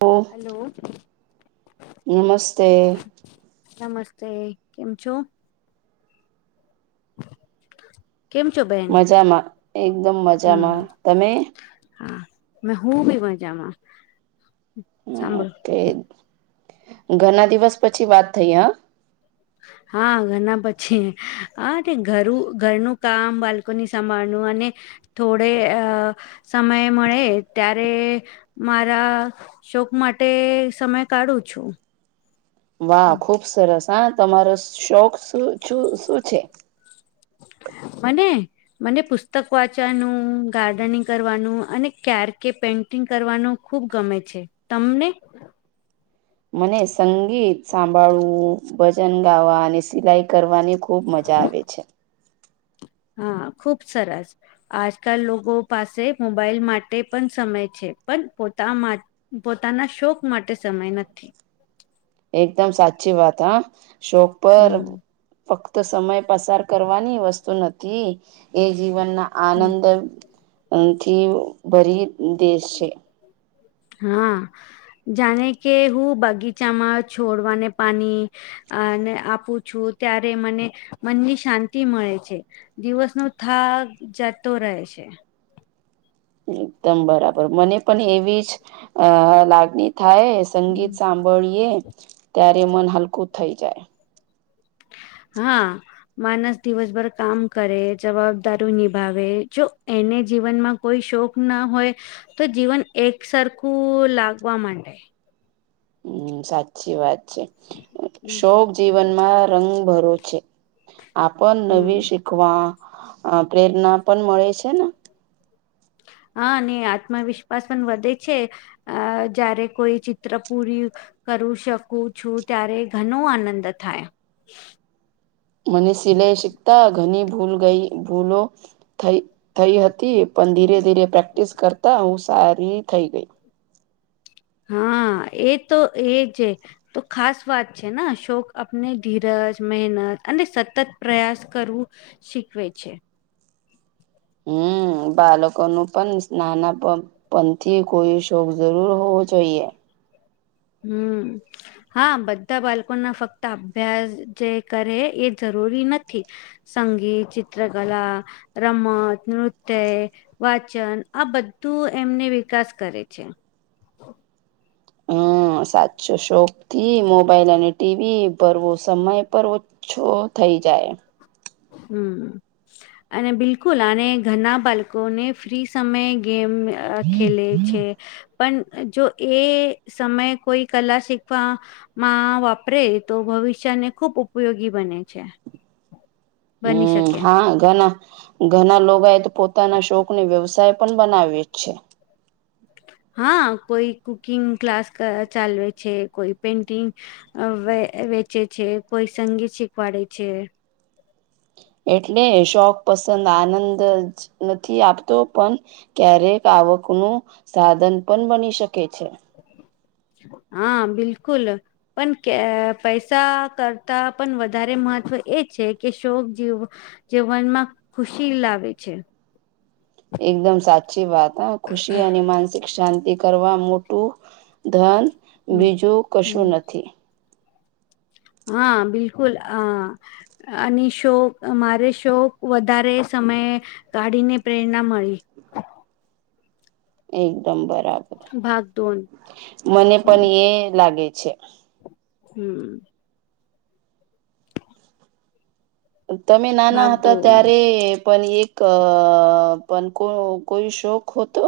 ઓ hello નમસ્તે નમસ્તે કેમ છો? કેમ ચુબે મજામાં એકદમ મજામાં તમે? હા મે હું બી મજામાં સાંભળો કે ઘણા દિવસ પછી વાત થઈ હ, હા, ઘના પછી હા ઘરું ઘરનું કામ બાલ્કોની સંંભાળનું અને થોડે અ સમય મળે ત્યારે મારા શોક માટે સમય કાઢું છું વાહ ખુબ સરસ હા તમારો શોખ શું છે મને મને પુસ્તક વાંચવાનું ગાર્ડનિંગ કરવાનું અને ક્યારેકે પે [inaudible] ગ કરવાનું ખુબ ગમે છે, તમને મને સંગીત સાંભળવું ભજન ગાવા અને સિલાઈ કરવાની, ખુબ મજા આવે છે. હા, ખુબ સરસ આજકાલ લોકો પાસે મોબાઈલ માટે પણ સમય છે, પણ પોતા માટે પોતાના શોક માટે સમય નથી એકદમ સાચી વાત હા શોક પર હમ ફક્ત સમય પસાર કરવાની વસ્તુ નથી એ જીવનના હમ, આનંદ થી ભરી દેશ છે હા જાણે કે હું બગીચામાં છોડવાને પાણી અને આપું છું ત્યારે મને મનની શાંતિ મળે છે દિવસ નો થાક જતો રહે છે એકદમ બરાબર મને પણ એવી જ લાગણી થાય સંગીત હમ સા બળીએ ત્યારે મન હલકું થઈ જાય હા માનસ દિવસભર કામ કરે જવાબદાર નિભાવે જો એને જીવનમાં કોઈ શોખ ના હોય તો જીવન એક સરખું લાગવા માંડે હમ સાચી વાત છે શોક જીવનમાં રંગ ભરો છે આપણ નવી હમ શીખવા પ્રેરણા પણ મળે છે ને હા, અને આત્મવિશ્વાસ પણ વધે છે. અા જયારે કોઈ ચિત્ર પૂરી કરું શકું છું, ત્યારે ઘણો આનંદ થાય. મને સિલાઈ શીખતા ઘણી ભૂલ ગઈ ભૂલો થઈ થઈ હતી પણ ધીરે ધીરે પ્રેક્ટિસ કરતા હું સારી થઈ ગઈ હા એ તો એજ તો ખાસ વાત છે શોક આપને ધીરજ મહેનત અને સતત પ્રયાસ કરવું શીખવે છે હમ બાળકોનું પણ નાના પણ પંથી કોઈ શોક જરૂર હોવ જોઈએ હમ હા બધા બાળકોના ફક્ત અભ્યાસ જે કરે એ જરૂરી નથી સંગીત ચિત્રકલા રમત નૃત્ય વાચન આ બધું એમને વિકાસ કરે છે હમ સાચો શોપ થી મોબાઈલ અને ટીવી ભરવો સમય પર છો થઈ જાય હમ અને બિલકુલ આ ઘરના બાળકોને ફ્રી સમયે ગેમ અા ખેલે છે. પણ જો એ સમયે કોઈ કલા શીખવા માં વાપરે તો ભવિષ્યને ખુબ ઉપયોગી બને છે. બની હમ. શકે. હા, ઘણા ઘણા લોકો એ તો પોતાના શોકને વ્યવસાય પણ બનાવ્યો જ છે. હા, કોઈ કુકિંગ ક્લાસ ચાલવે છે. કોઈ પેન્ટિંગ અવે વેચે છે. કોઈ સંગીત શીખવાડે છે. એટલે શોખ પસંદ આનંદ જ નથી આપતો પણ ક્યારેક આવકનું સાધન પણ બની શકે છે. હા, બિલકુલ. પણ કે પૈસા કરતા પણ વધારે મહત્ત્વ એ છે કે શોક જેવું જે મનમાં ખુશી લાવે છે. એકદમ સાચી વાત હ. ખુશી અને માનસિક શાંતિ કરવા મોટું ધન, હમ બીજું હમ કશું નથી. હા, બિલકુલ હ. અને શોક મારે શોક વધારે સમયે કાઢીને પ્રેરણા મળી. એકદમ બરાબર. ભાગદોડ મને પણ એ લાગે છે. હમ. તમે નાના હતા ભાગદોડ ત્યારે પણ એક અ પણ કો કોઈ શોખ હોતો?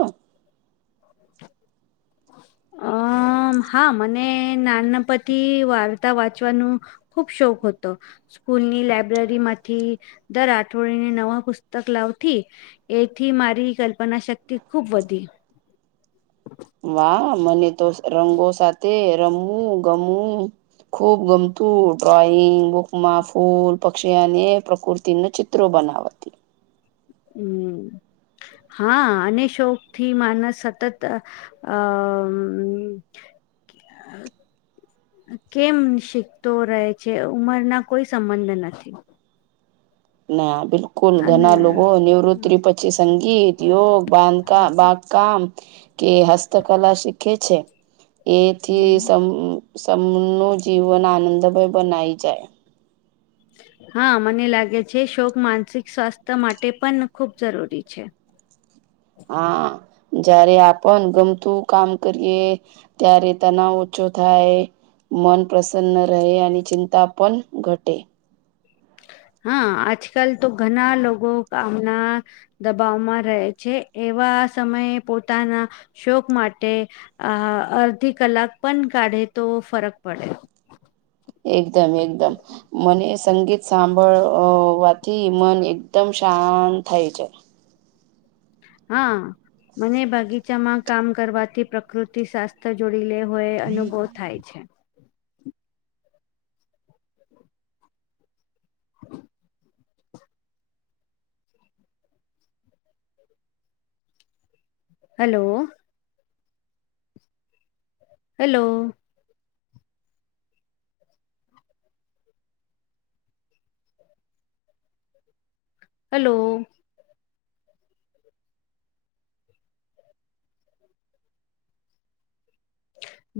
[inaudible] હ. [unintelligible] હા, મને નાનપણથી વાર્તા વાંચવાનું ખુબ શોખ હતો. સ્કૂલની લાઈબ્રેરીમાંથી દર અઠવાડિયેને નવા પુસ્તક લાવતી. એથી મારી કલ્પનાશક્તિ ખૂબ વધી. વાહ. મને તો રંગો સાથે રમવું, ગમવું ખૂબ ગમતું ડ્રોઈંગ બુકમાં ફૂલ, પક્ષી અને પ્રકૃતિને ચિત્ર ચિત્રો બનાવતી. હમ. [unintelligible] હા, અને શોકથી માનસ સતત અ [inaudible] કેમ? શીખતો રહે છે. ઉંમરના કોઈ સંબંધ નથી. ના, બિલકુલ અને ઘણા લોકો નિવૃતિિ પછી સંગીત યો બાંધ બા કામ કે હસ્ત કલા શીખે છે. એથી સમનું જીવન આનંદભય બનાઈ જાય. હા, મને લાગે છે. શોક માનસિક સ્વાસ્થ્ય માટે પણ ખૂબ જરૂરી છે. હા. જયારે આપણ ગમતું કામ કરીએ, ત્યારે તનાવ ઓછો થાય. મન પ્રસન્ન રહે અને ચિંતા પણ ઘટે. હા, આજકાલ તો ઘણા લોકો આમના દબાવમાં રહે છે. એવા સમયે પોતાના શોક માટે આ અડધી કલાક પણ કાઢે તો ફરક પડે. એકદમ એકદમ. મને સંગીત સાંભળવાથી મન એકદમ શાંત થાય છે. હા મને બગીચામાં કામ કરવાથી પ્રકૃતિ શાસ- જોડી લે હોય અનુભવ થાય છે. હ- હલો- હેલો- હેલો-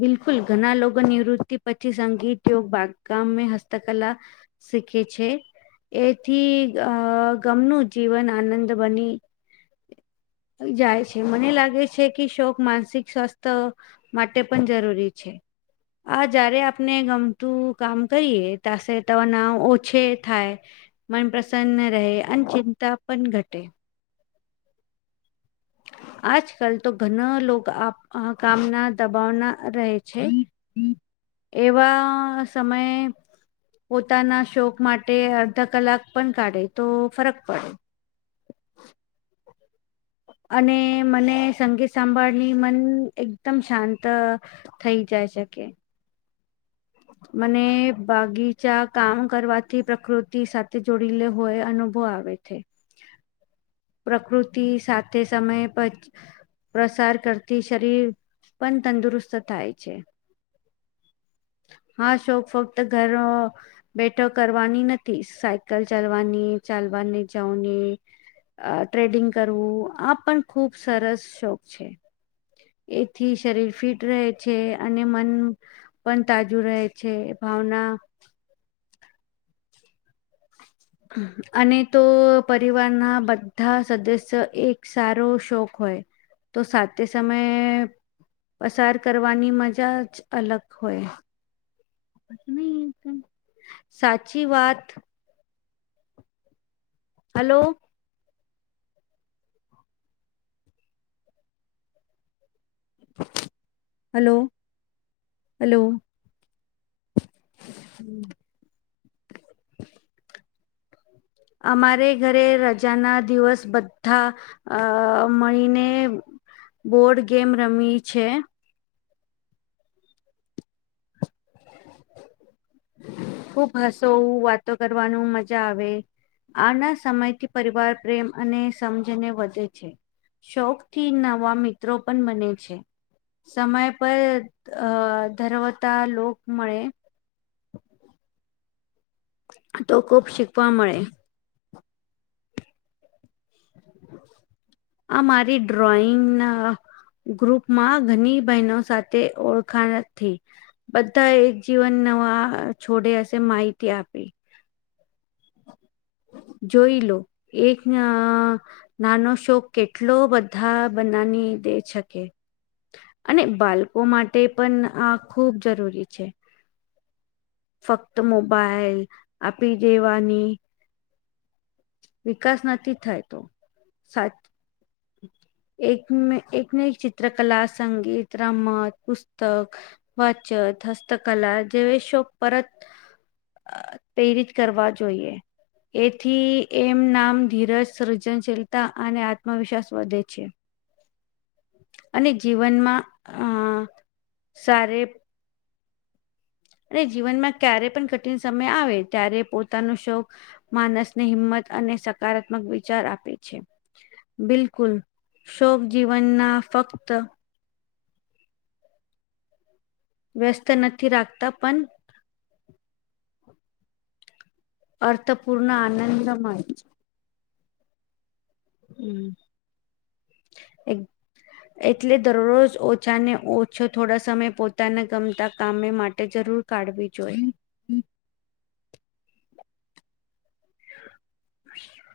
બિલકુલ ઘણા લોકો નિવૃત્તિ પછી સંગીત યોગ બાગગામ હસ્તકલા- શીખે છે. એથી ગમનું જીવન આનંદ બની- જાય છે મને લાગે છે કે શોક માનસિક સ્વાસ્થ્ય- માટે પણ જરૂરી છે. આ જય્યારે આપને ગમતું કામ કરીએ તશે તનાવ ઓછે થાય. મન પ્રસન્ન રહે અને ચિંતા પણ ઘટે. આજકાલ તો ઘણા લોકો આ આ કામના દબાવના રહે છે. એવા સમયે. પોતાના શોક માટે અડધા કલાક પણ કાઢે તો ફરક પડે. અને મને સંગીત સાંભાળની મન એકદમ શાંત- થઈ જાય શકે- મને બાગીચા કામ કરવાથી પ્રકૃતિ સાથે જોડી લે હોય અને- - [unintelligible] આવે છે [unintelligible] પ્રકૃતિ સાથે સમય પ- પ્રસાર કરતી શરીર પણ તંદુરસ્ત થાય છે. હા શોક ફક્ત ઘરો બેઠો કરવાની નથી સાયકલ ચાલવાની ચાલવાની જવની. અ ટ્રેડિંગ કરવું આ પણ ખુબ સરસ શોખ છે. એથી શરીર ફિટ રહે છે અને મન પણ તાજુ રહે છે ભાવના [inaudible] અને તો પરિવારના બધા સદસ્ય એક સારો શોખ હોય. તો સાથેતે સમયે પસાર કરવાની મજા જ અલગ હોય. નહી સાચી વાત. હલો. Hello hello. હમ્મ. અમારે ઘરે રજાના દિવસ બધા અ મળીને બોર્ડ ગેમ રમીએ છે. ખુબ હસો વાતો કરવાનું મજા આવે. આના સમયથી પરિવાર પ્રેમ અને સમજને વધે છે. શોખ થી નવા મિત્રો પણ બને છે. સમય પર અ ધરાવતા લોક મળે. તો ખુબ શીખવા મળે. [inaudible] આ મારી ડ્રોઈંગના ગ્રુપમાં ઘણી બહેનો સાથે ઓળખાણ થઈ. બધા એક જીવન નવા છોડે હશે માહિતી આપી. જોઈ લો એક નાનો શોક કેટલો બધા બનાવી દે શકે. અને બાળકો માટે પણ આ ખૂબ જરૂરી છે. ફક્ત મોબાઈલ આપી દેવાની. વિકાસ નથી થાય તો સાચ એક એકને એક ચિત્રકલા સંગીત, રમત, પુસ્તક. વાચત, હસ્તકલા જેવી શો પરત. પ્રેરિત કરવા જોઈએ એથી. એમ નામ ધીરજ, સૃજનશીલતા અને આત્મવિશ્વાસ વધે છે. અને જીવનમાં અ સારે અને જીવનમાં ક્યારે પણ કઠિન સમય આવે ત્યારે પોતાનો શોક માનસને હિંમત અને સકારાત્મક વિચાર આપે છે. બિલકુલ શોક જીવનના ફક્ત વ્યસ્ત નથી રાખતા પણ અર્થ પૂર્ણ આનંદ મળે છે. હમ્મ એ. એટલે દરરોજ ઓછાને ઓછો થોડા સમય પોતાને ગમતા કામે માટે જરૂર. કાઢવી જોઈએ. [inaudible]